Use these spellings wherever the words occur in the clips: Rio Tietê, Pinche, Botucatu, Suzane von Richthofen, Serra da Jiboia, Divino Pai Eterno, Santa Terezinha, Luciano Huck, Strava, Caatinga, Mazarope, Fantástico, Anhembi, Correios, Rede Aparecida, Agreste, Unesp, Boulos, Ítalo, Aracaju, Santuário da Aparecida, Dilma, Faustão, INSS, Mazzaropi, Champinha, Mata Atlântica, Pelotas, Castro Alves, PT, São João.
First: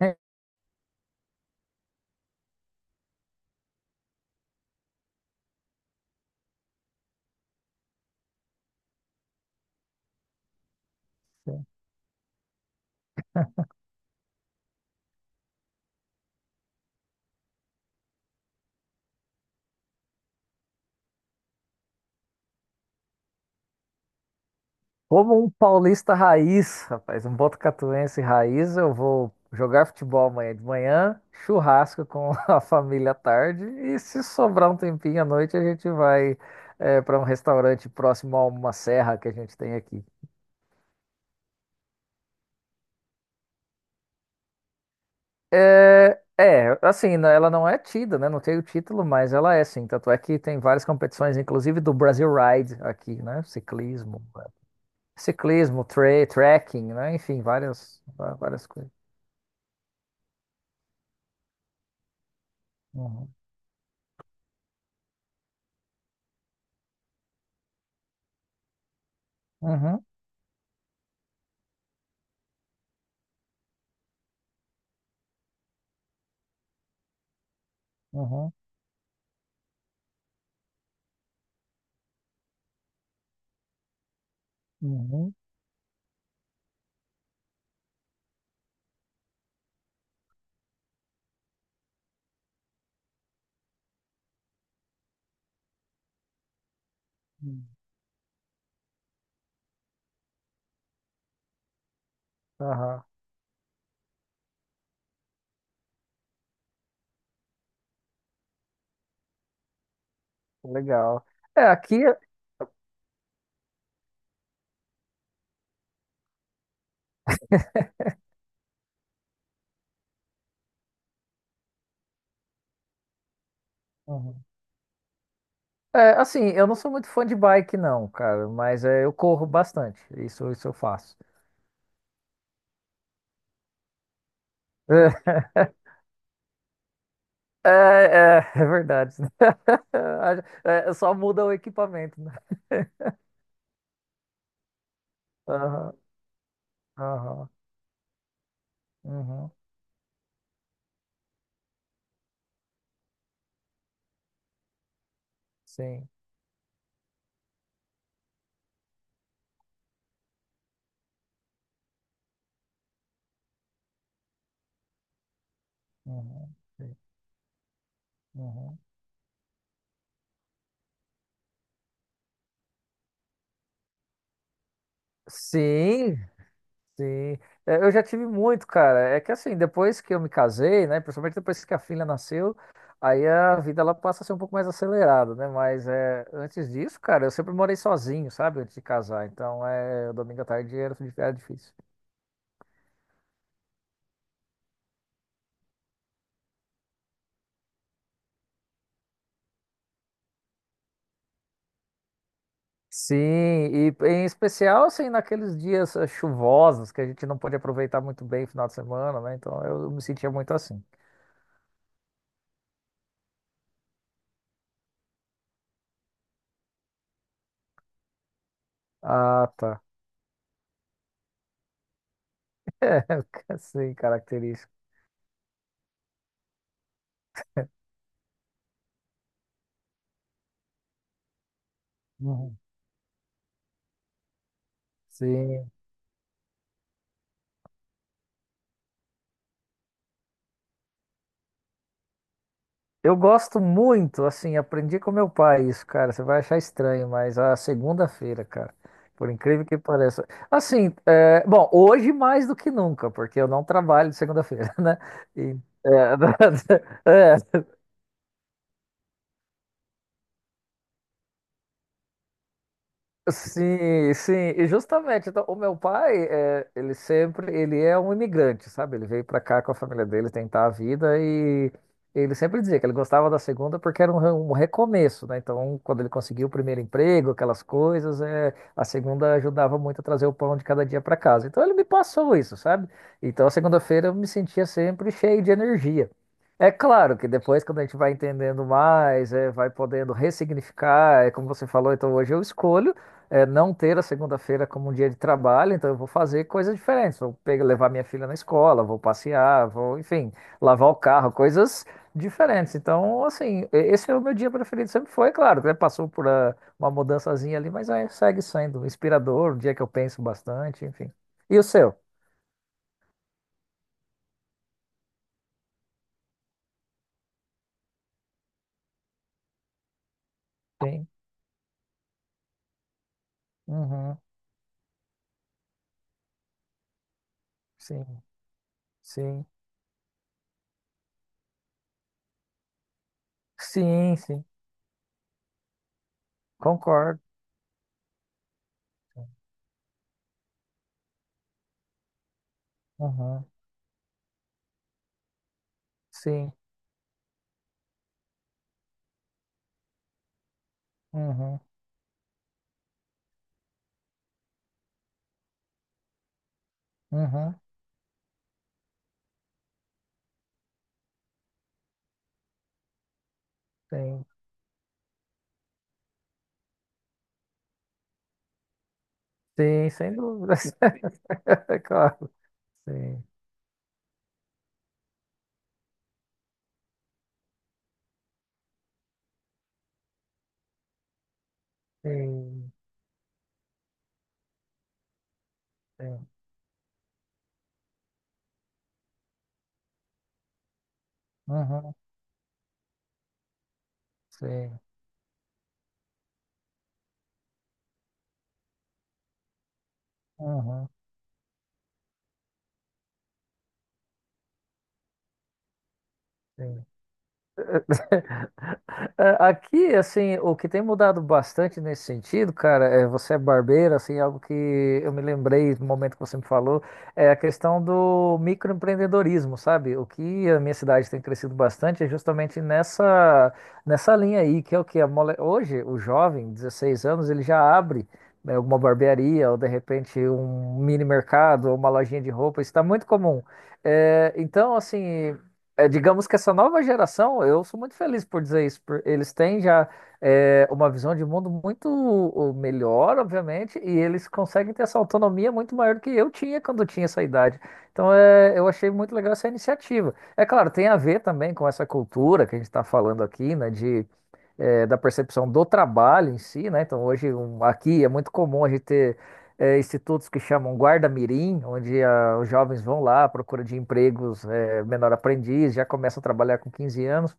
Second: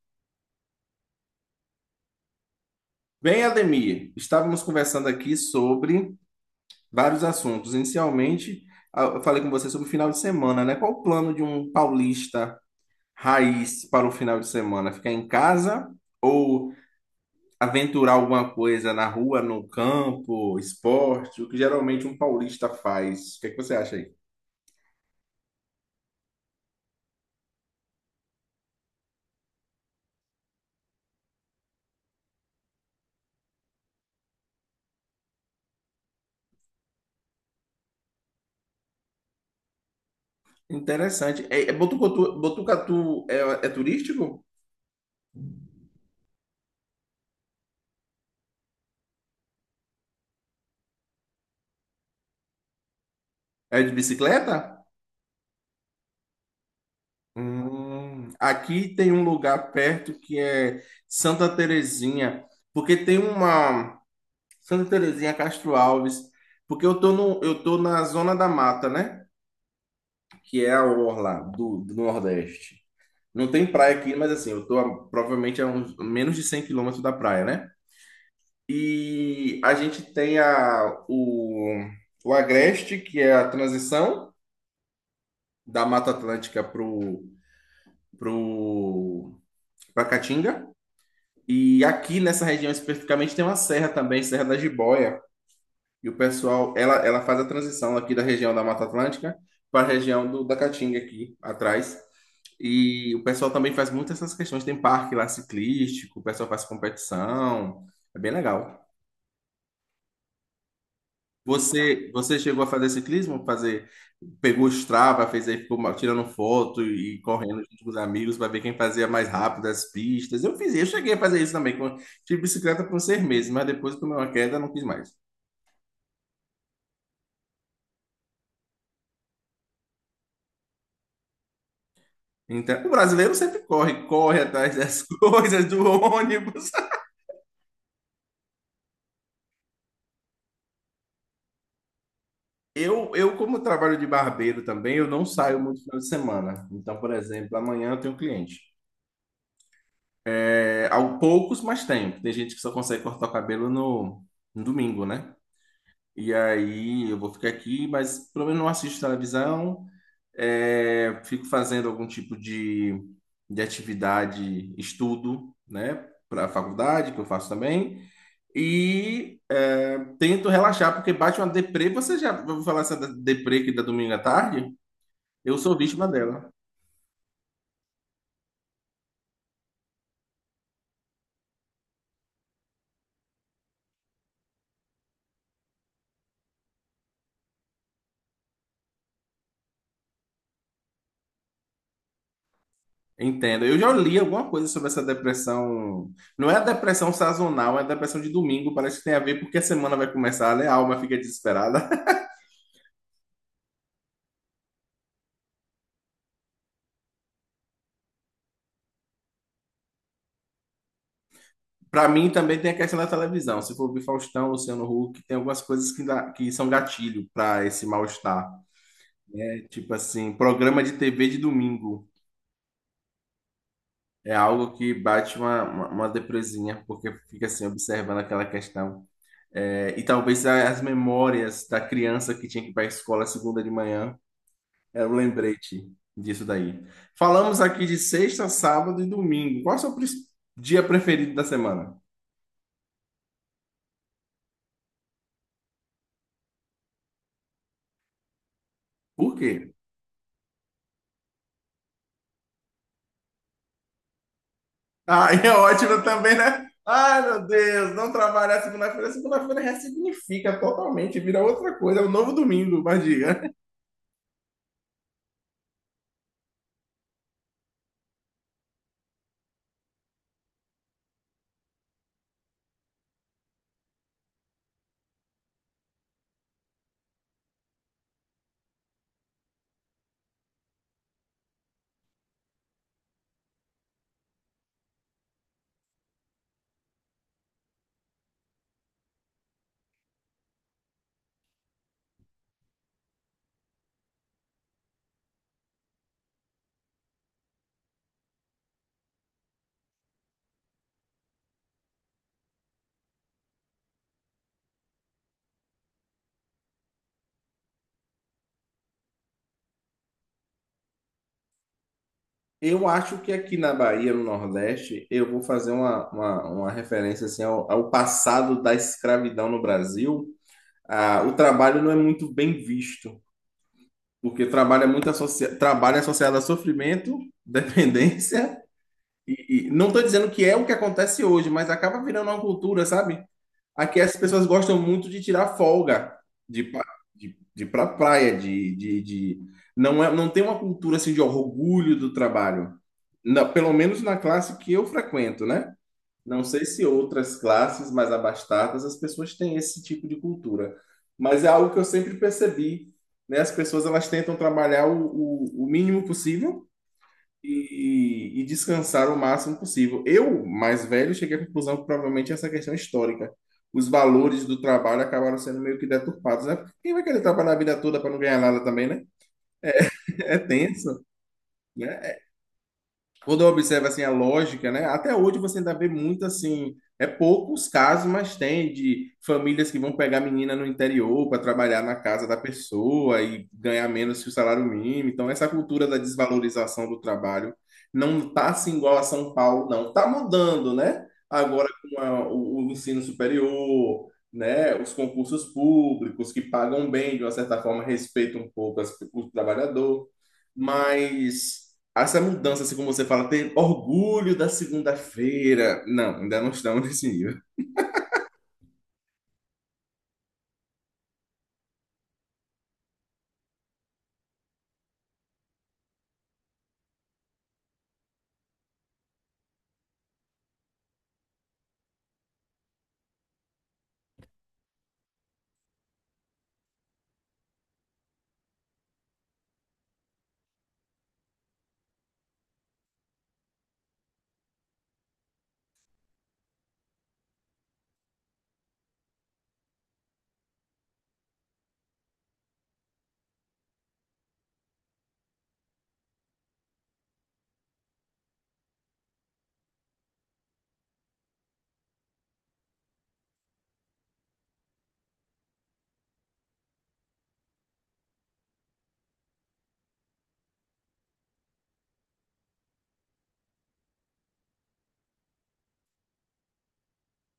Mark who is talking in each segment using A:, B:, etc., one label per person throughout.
A: É,
B: Bem, Ademir, estávamos conversando aqui sobre vários assuntos. Inicialmente, eu falei com você sobre o final de semana, né? Qual o plano de um paulista raiz para o final de semana? Ficar em casa ou aventurar alguma coisa na rua, no campo, esporte, o que geralmente um paulista faz? O que é que você acha aí?
A: como um paulista raiz, rapaz, um botucatuense raiz, eu vou jogar futebol amanhã de manhã, churrasco com a família à tarde e se sobrar um tempinho à noite a gente vai para um restaurante próximo a uma serra que a gente tem aqui.
B: Interessante. É Botucatu, Botucatu é turístico?
A: É, é, assim, né, ela não é tida, né? Não tem o título, mas ela é sim. Tanto é que tem várias competições, inclusive do Brasil Ride aqui, né?
B: É de
A: Ciclismo,
B: bicicleta?
A: ciclismo, tra trekking, né? Enfim, várias
B: Aqui
A: coisas.
B: tem um lugar perto que é Santa Terezinha, porque tem
A: Uhum.
B: uma Santa Terezinha Castro Alves, porque eu tô no, eu tô na Zona da Mata, né?
A: Uhum,
B: Que é a orla do Nordeste. Não tem praia aqui, mas assim, eu tô provavelmente a uns, menos de 100 quilômetros da praia, né?
A: uhum,
B: E a gente tem o Agreste, que é a transição
A: uhum,
B: da Mata Atlântica pro, pra Caatinga. E aqui nessa região especificamente tem uma serra também, Serra da Jiboia. E ela faz a
A: uhum.
B: transição aqui da região da Mata Atlântica para a região da Caatinga aqui atrás.
A: Aham,
B: E o pessoal também faz muito essas questões. Tem parque lá ciclístico, o pessoal faz competição. É bem legal.
A: legal. É, aqui,
B: Você chegou a fazer ciclismo? Pegou o Strava, fez aí, ficou tirando foto e correndo junto com os amigos para ver quem fazia mais rápido as pistas. Eu cheguei a fazer isso também. Tive bicicleta por uns 6 meses, mas depois tomei uma
A: uhum.
B: queda, não quis mais.
A: É, assim, eu não sou muito fã de bike, não, cara, mas eu corro bastante, isso eu faço.
B: Então, o brasileiro sempre corre, corre atrás das coisas, do ônibus.
A: É, é, é verdade. É, só muda o equipamento, né?
B: Eu, eu, como trabalho de barbeiro também, eu não saio muito
A: Aham,
B: final de semana. Então, por
A: aham,
B: exemplo, amanhã eu tenho cliente.
A: uhum,
B: É, há poucos, mas tenho. Tem gente que só consegue cortar o cabelo no domingo, né?
A: sim,
B: E aí eu vou ficar aqui, mas pelo menos não assisto televisão, fico fazendo algum tipo de atividade, estudo, né, para a
A: uhum, sim,
B: faculdade, que eu faço também,
A: uhum.
B: e tento relaxar, porque bate uma deprê. Você já ouviu falar essa deprê que dá domingo à tarde? Eu sou vítima
A: Sim.
B: dela.
A: Sim, é, eu já tive muito, cara. É que assim, depois que eu me casei, né, principalmente depois que a filha nasceu, aí a vida ela passa a ser um pouco mais acelerada, né? Mas antes disso, cara, eu sempre morei sozinho, sabe? Antes de casar. Então, domingo à tarde era difícil.
B: Entendo. Eu já li alguma coisa sobre essa depressão. Não é a depressão sazonal, é a depressão de domingo. Parece que tem a ver porque a semana vai começar, né? A alma fica desesperada.
A: Sim, e em especial, assim, naqueles dias chuvosos que a gente não pode aproveitar muito bem o final de semana, né? Então, eu me sentia muito assim.
B: Para mim também tem a questão da televisão. Se for ver Faustão, Luciano Huck, tem algumas coisas que são gatilho para esse mal-estar.
A: Ah,
B: É
A: tá.
B: tipo assim, programa de TV de domingo.
A: É, sim,
B: É
A: característico.
B: algo que bate uma depresinha, porque fica assim, observando aquela questão. E talvez as memórias da criança que
A: Uhum.
B: tinha que ir para a escola segunda de manhã, era o
A: Sim.
B: lembrete disso daí. Falamos aqui de sexta, sábado e domingo. Qual é o seu dia preferido da semana?
A: Eu gosto muito, assim, aprendi com meu pai isso, cara. Você vai achar estranho, mas a segunda-feira, cara, por
B: Por quê?
A: incrível que pareça. Assim, bom, hoje mais do que nunca, porque eu não trabalho de segunda-feira, né?
B: Ah, é
A: E-
B: ótimo também, né? Ai,
A: É,
B: meu
A: é.
B: Deus, não trabalhar segunda-feira. Segunda-feira ressignifica totalmente, vira outra coisa, é um novo domingo, mas diga.
A: Sim, sim, e justamente, então, o meu pai, ele sempre, ele é um imigrante, sabe? Ele veio pra cá com a família dele tentar a vida e ele sempre dizia que ele gostava da segunda porque era um recomeço, né? Então, quando ele conseguiu o primeiro emprego, aquelas coisas, a segunda ajudava muito a trazer o pão de cada dia pra casa. Então, ele me passou isso, sabe? Então, a segunda-feira eu me sentia sempre cheio de energia. É claro que depois, quando a gente vai entendendo mais, vai podendo ressignificar, é como você falou, então hoje eu escolho não ter a segunda-feira como um dia de trabalho, então eu vou fazer coisas diferentes. Vou pegar, levar minha filha na escola, vou passear, vou, enfim, lavar o carro, coisas diferentes. Então, assim, esse é o meu dia preferido, sempre foi, claro, né? Passou por uma mudançazinha ali, mas aí segue sendo inspirador, um dia que eu penso bastante, enfim. E o seu?
B: Eu acho que aqui na Bahia, no Nordeste, eu vou fazer uma referência assim, ao passado da escravidão no Brasil.
A: Sim,
B: Ah, o trabalho não é muito bem visto,
A: uhum,
B: porque trabalho é associado a sofrimento,
A: sim,
B: dependência.
A: sim,
B: E não estou dizendo que é o que acontece hoje, mas acaba virando uma cultura, sabe? Aqui as
A: sim, sim,
B: pessoas gostam muito de tirar folga, de, pa-
A: concordo.
B: de ir pra praia. Não é, não tem uma cultura assim de orgulho do trabalho.
A: Uhum,
B: Pelo menos na classe que eu frequento, né? Não
A: sim,
B: sei se outras classes mais abastadas as pessoas têm esse tipo de cultura. Mas é
A: uhum,
B: algo que eu sempre percebi, né? As pessoas elas tentam trabalhar o mínimo possível
A: uhum,
B: e descansar o máximo possível. Eu, mais velho, cheguei à conclusão que provavelmente essa questão é histórica. Os
A: sim.
B: valores do trabalho acabaram sendo meio que deturpados, né? Quem vai querer trabalhar a vida toda para não ganhar nada também, né?
A: Sim, sem
B: É
A: dúvida.
B: tenso, né?
A: Claro. Sim,
B: Quando observa assim a lógica, né? Até hoje você ainda vê muito assim, é poucos casos, mas tem de famílias que vão pegar menina no interior para trabalhar na casa da
A: sim,
B: pessoa e ganhar menos que o salário mínimo. Então essa cultura da
A: sim.
B: desvalorização do trabalho não tá assim igual a São Paulo, não. Tá mudando, né? Agora
A: Uhum,
B: com o ensino superior, né?
A: sim,
B: Os concursos públicos que pagam bem, de uma certa forma respeitam um pouco o trabalhador,
A: uhum,
B: mas essa mudança, assim como você fala, ter orgulho da segunda-feira. Não, ainda não
A: sim.
B: estamos nesse nível.
A: É, aqui, assim, o que tem mudado bastante nesse sentido, cara, é você é barbeiro, assim, é algo que eu me lembrei no momento que você me falou, é a questão do microempreendedorismo, sabe? O que a minha cidade tem crescido bastante é justamente nessa linha aí, que é o que a mole... hoje o jovem, 16 anos, ele já abre, né, alguma barbearia ou de repente um mini mercado ou uma lojinha de roupa, isso está muito comum. É, então, assim. É, digamos que essa nova geração, eu sou muito feliz por dizer isso, eles têm já uma visão de mundo melhor, obviamente, e eles conseguem ter essa autonomia muito maior do que eu tinha quando eu tinha essa idade. Então, eu achei muito legal essa iniciativa. É claro, tem a ver também com essa cultura que a gente está falando aqui, né, de, é, da percepção do trabalho em si, né? Então, hoje, aqui é muito comum a gente ter institutos que chamam guarda-mirim, onde os jovens vão lá à procura de empregos menor aprendiz, já começa a trabalhar com 15 anos,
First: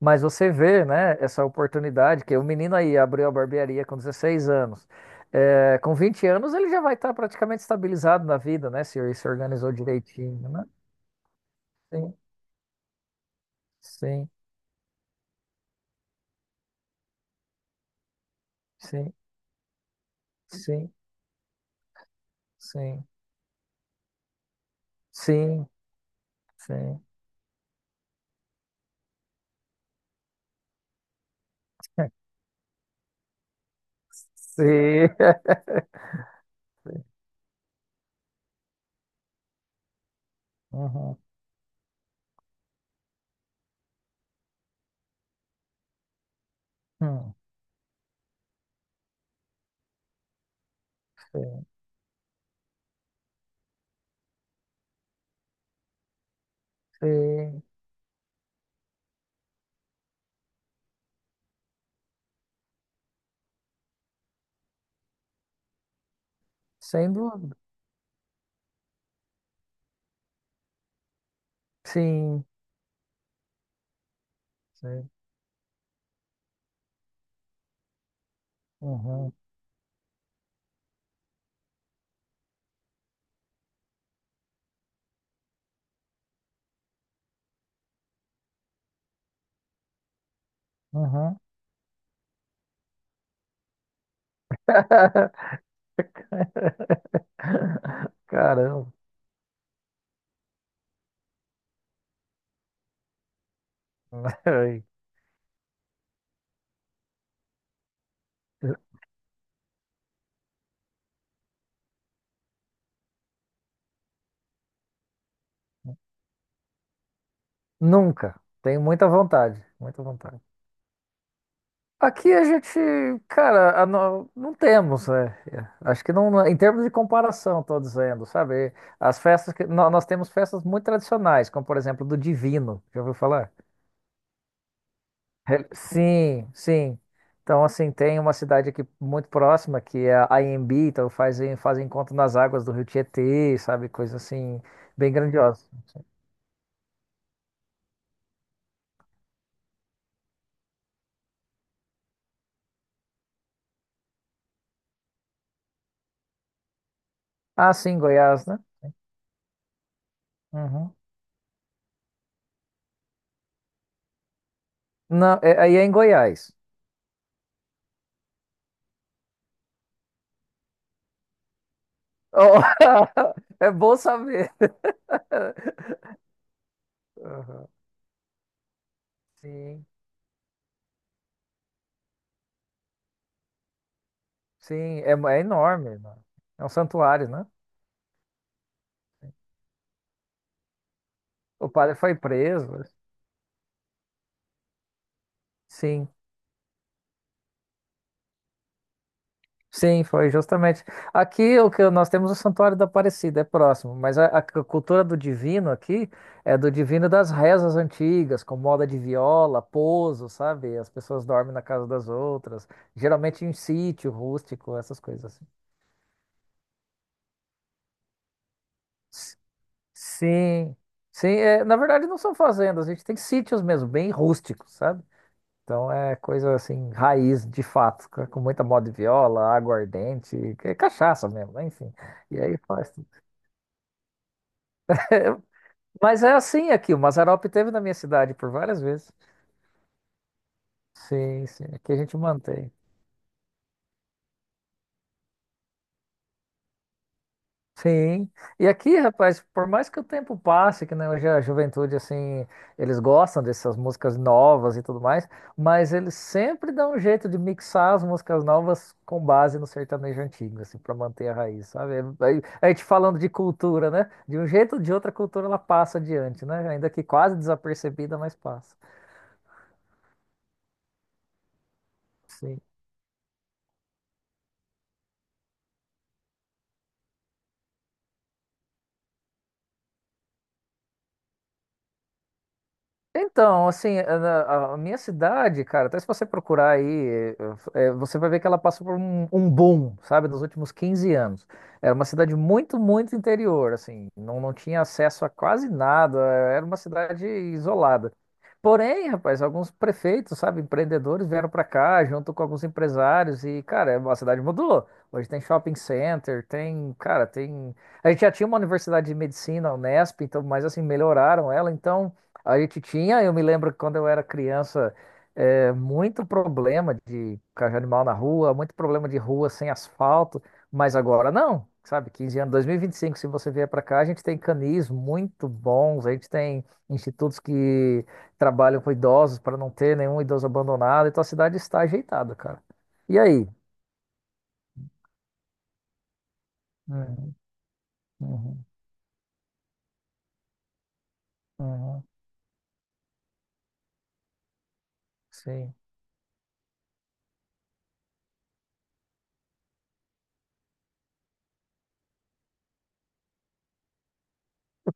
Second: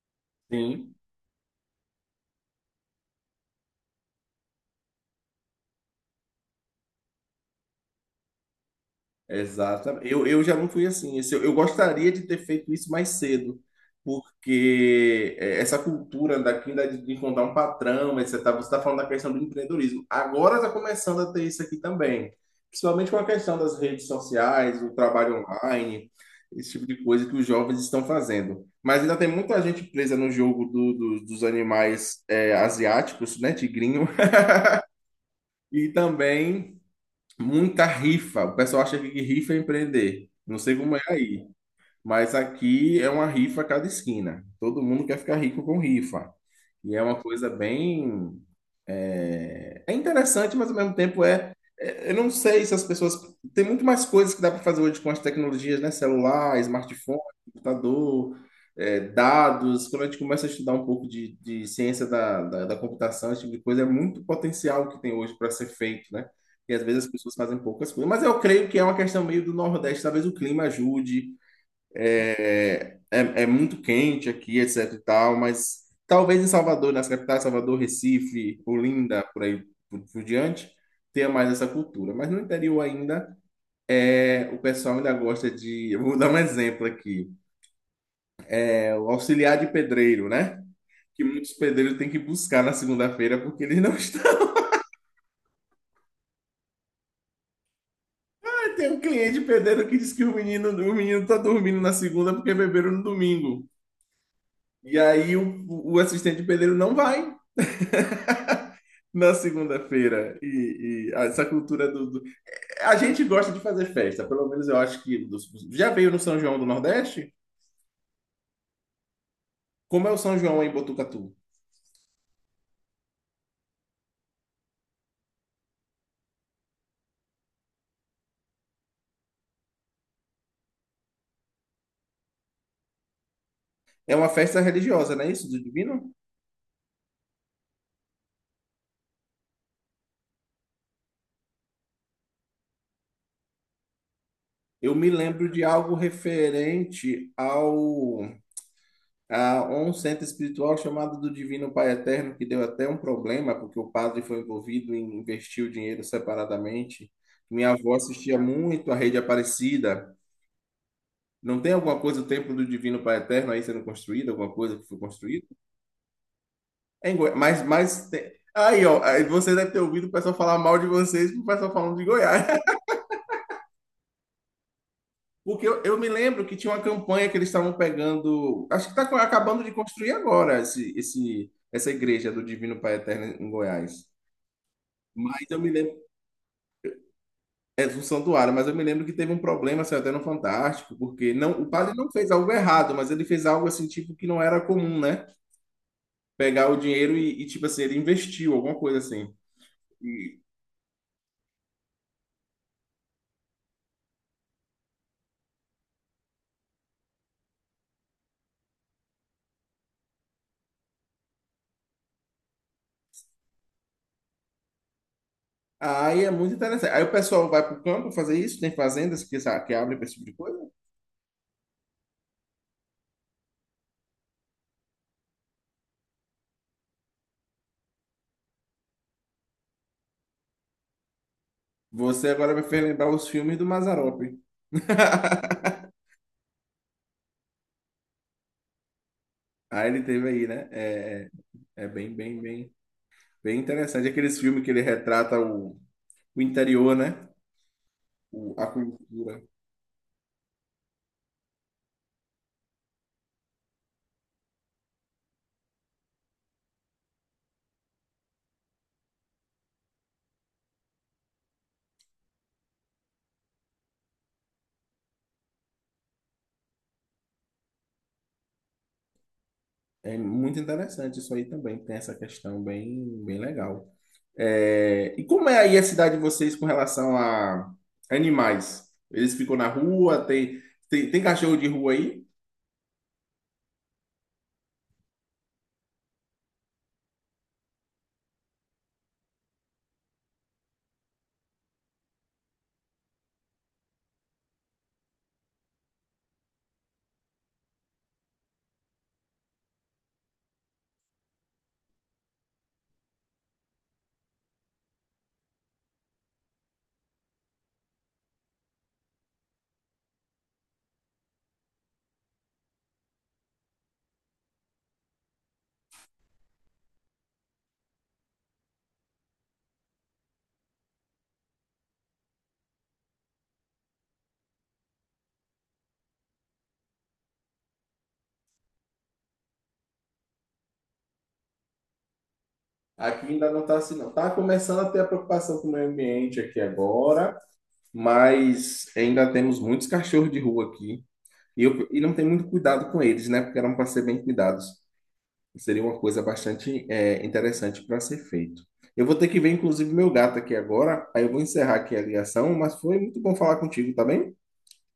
A: mas você vê,
B: Sim.
A: né, essa oportunidade que o menino aí abriu a barbearia com 16 anos. É, com 20 anos ele já vai estar praticamente estabilizado na vida, né, se organizou
B: Exatamente. Eu
A: direitinho,
B: já
A: né?
B: não fui assim. Eu gostaria
A: Sim,
B: de ter feito isso mais cedo,
A: sim,
B: porque essa cultura daqui de encontrar um patrão, etc. Você tá falando da
A: sim,
B: questão do empreendedorismo. Agora está
A: sim,
B: começando a ter isso aqui também,
A: sim,
B: principalmente com a questão das redes sociais, o trabalho
A: sim,
B: online, esse tipo
A: sim,
B: de coisa que os jovens estão fazendo. Mas ainda tem muita gente presa no jogo dos animais asiáticos, né, tigrinho,
A: sim.
B: e também muita rifa. O pessoal acha que rifa é empreender. Não sei como é
A: Uhum,
B: aí. Mas aqui é uma rifa a cada esquina. Todo mundo quer ficar rico com rifa. E é uma
A: hum,
B: coisa bem. É interessante, mas ao mesmo tempo é.
A: sim,
B: é- Eu não sei se as pessoas. Tem muito mais coisas que dá para fazer hoje com as tecnologias, né? Celular, smartphone,
A: sim,
B: computador, dados. Quando a gente começa a estudar um pouco de ciência da computação, esse tipo de coisa, é muito potencial que tem hoje para ser feito, né? E às vezes as
A: sem
B: pessoas
A: dúvida.
B: fazem poucas coisas. Mas eu creio que é uma questão meio do Nordeste. Talvez o clima ajude.
A: Sim,
B: É muito quente aqui, etc e
A: sim.
B: tal, mas talvez em Salvador, nas capitais, Salvador, Recife, Olinda,
A: Uhum,
B: por aí por diante, tenha mais essa cultura. Mas no interior ainda, o pessoal ainda gosta de. Eu vou dar um exemplo aqui: é o auxiliar de pedreiro, né? Que
A: uhum.
B: muitos pedreiros têm que buscar na segunda-feira porque eles não estão. Tem
A: Caramba.
B: um cliente pedreiro que diz que o menino tá dormindo na segunda porque beberam no domingo.
A: Ai.
B: E aí o assistente pedreiro não vai na segunda-feira e essa cultura. A gente gosta de fazer festa, pelo menos eu acho que. Já veio no São João do Nordeste?
A: Nunca. Tenho muita vontade, muita
B: Como é o São
A: vontade.
B: João em Botucatu?
A: Aqui a gente, cara, a no- não temos, é. É. Acho que não, em termos de comparação, estou dizendo, sabe? As festas que nós temos festas muito tradicionais, como por exemplo do Divino, já ouviu falar?
B: É uma festa religiosa, não é isso, do Divino?
A: Sim, sim. Então, assim, tem uma cidade aqui muito próxima que é a Anhembi, então fazem, fazem encontro nas águas do Rio Tietê, sabe? Coisa assim,
B: Eu me
A: bem
B: lembro de
A: grandiosa.
B: algo referente ao. A um centro espiritual chamado do Divino Pai Eterno, que deu até um problema, porque o padre foi envolvido em investir o dinheiro separadamente. Minha
A: Ah,
B: avó
A: sim,
B: assistia
A: Goiás, né?
B: muito a Rede Aparecida.
A: Uhum.
B: Não tem alguma coisa, o templo do Divino Pai Eterno aí sendo construído, alguma coisa que foi
A: Não,
B: construída?
A: aí é em Goiás.
B: É em Goiás. Mas tem... Aí, ó, aí você deve ter ouvido o pessoal falar mal de vocês, o pessoal falando de Goiás.
A: Oh, é bom saber.
B: Porque eu, eu me lembro que tinha uma campanha que eles
A: Uhum.
B: estavam pegando. Acho que está acabando de
A: Sim,
B: construir agora essa igreja do Divino Pai Eterno em Goiás.
A: sim, é, é
B: Mas eu me
A: enorme,
B: lembro.
A: né? É um santuário, né?
B: É um santuário, mas eu me lembro que teve um problema, saiu até no Fantástico, porque não, o
A: O
B: padre
A: padre
B: não
A: foi
B: fez algo
A: preso.
B: errado, mas ele fez algo assim, tipo, que não era comum, né?
A: Sim,
B: Pegar o dinheiro e, tipo assim, ele investiu, alguma coisa assim.
A: sim, foi
B: E
A: justamente. Aqui o que nós temos o Santuário da Aparecida, é próximo, mas a cultura do divino aqui é do divino das rezas antigas, com moda de viola, pouso, sabe? As pessoas dormem na casa das outras, geralmente em sítio rústico, essas coisas assim.
B: aí é muito interessante. Aí o pessoal vai pro campo fazer isso, tem fazendas que abrem pra esse tipo de coisa.
A: Sim, sim, é, na verdade não são fazendas, a gente tem sítios mesmo, bem rústicos, sabe? Então é coisa assim, raiz de fato, com muita moda de viola, aguardente, que é cachaça mesmo, né? Enfim.
B: Você
A: E
B: agora
A: aí
B: me fez
A: faz. Tudo.
B: lembrar os filmes do Mazzaropi.
A: É, mas é assim aqui, o Mazarope teve na minha cidade por várias vezes.
B: Aí ele teve aí, né? É,
A: Sim, sim,
B: é é
A: aqui a
B: bem,
A: gente
B: bem, bem,
A: mantém.
B: bem interessante. Aqueles filmes que ele retrata o interior, né?
A: Sim.
B: A
A: E aqui,
B: cultura.
A: rapaz, por mais que o tempo passe, que né, hoje a juventude, assim, eles gostam dessas músicas novas e tudo mais, mas eles sempre dão um jeito de mixar as músicas novas com base no sertanejo antigo, assim, para manter a raiz, sabe? Aí, a gente falando de cultura, né? De um jeito ou de outra a cultura ela passa adiante, né? Ainda que quase desapercebida, mas passa.
B: É muito interessante isso aí também, tem essa questão bem, bem legal. E como é aí a cidade de vocês com relação a animais? Eles ficam na rua, tem cachorro de rua aí?
A: Então, assim, a minha cidade, cara, até se você procurar aí, é, é, você vai ver que ela passou por um boom, sabe, nos últimos 15 anos. Era uma cidade muito, muito interior, assim, não, não tinha acesso a quase nada, era uma cidade isolada. Porém, rapaz, alguns prefeitos, sabe, empreendedores vieram pra cá junto com alguns empresários e, cara, a cidade mudou. Hoje tem shopping center, tem, cara, tem. A gente já tinha uma universidade de medicina, a Unesp, então, mas assim, melhoraram ela, então. A gente tinha, eu me lembro que quando eu era criança, muito problema de cachorro animal na rua, muito problema de rua sem asfalto, mas agora não, sabe? 15 anos, dois mil e vinte e cinco, se você vier para cá, a gente tem canis muito bons, a gente tem institutos que trabalham com idosos para não ter nenhum idoso abandonado, então a cidade está ajeitada, cara. E
B: Aqui
A: aí?
B: ainda não está assim, não. Está começando a ter a preocupação com o meio ambiente aqui
A: Uhum,
B: agora,
A: uhum,
B: mas ainda temos muitos cachorros de rua aqui. E
A: uhum,
B: não tem muito cuidado com eles, né? Porque eram para ser bem cuidados.
A: sim.
B: Seria uma coisa bastante interessante para ser feito. Eu vou ter que ver, inclusive, meu gato aqui agora. Aí eu vou encerrar aqui a ligação, mas foi muito bom falar contigo, tá bem?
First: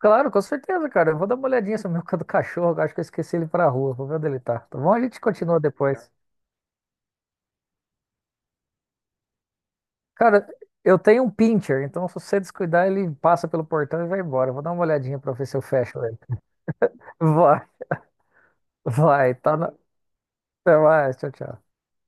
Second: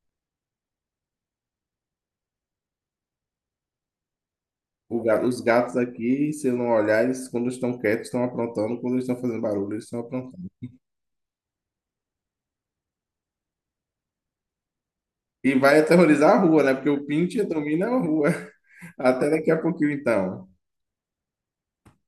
A: Claro, com certeza, cara. Eu vou dar uma olhadinha sobre o meu do cachorro. Eu Acho que eu esqueci ele pra rua. Vou ver onde ele tá. Tá bom? A
B: O
A: gente
B: ga- os
A: continua
B: gatos
A: depois.
B: aqui, se eu não olhar, eles quando estão quietos estão aprontando, quando eles estão fazendo barulho, eles estão aprontando.
A: Cara, eu tenho um pincher, então se você descuidar, ele passa pelo portão e vai embora. Eu Vou dar uma olhadinha pra ver
B: E
A: se eu
B: vai
A: fecho ele.
B: aterrorizar a rua, né? Porque o Pinche
A: Vai,
B: domina a rua. Até
A: vai.
B: daqui
A: Tá
B: a
A: na...
B: pouquinho, então.
A: Até mais. Tchau, tchau.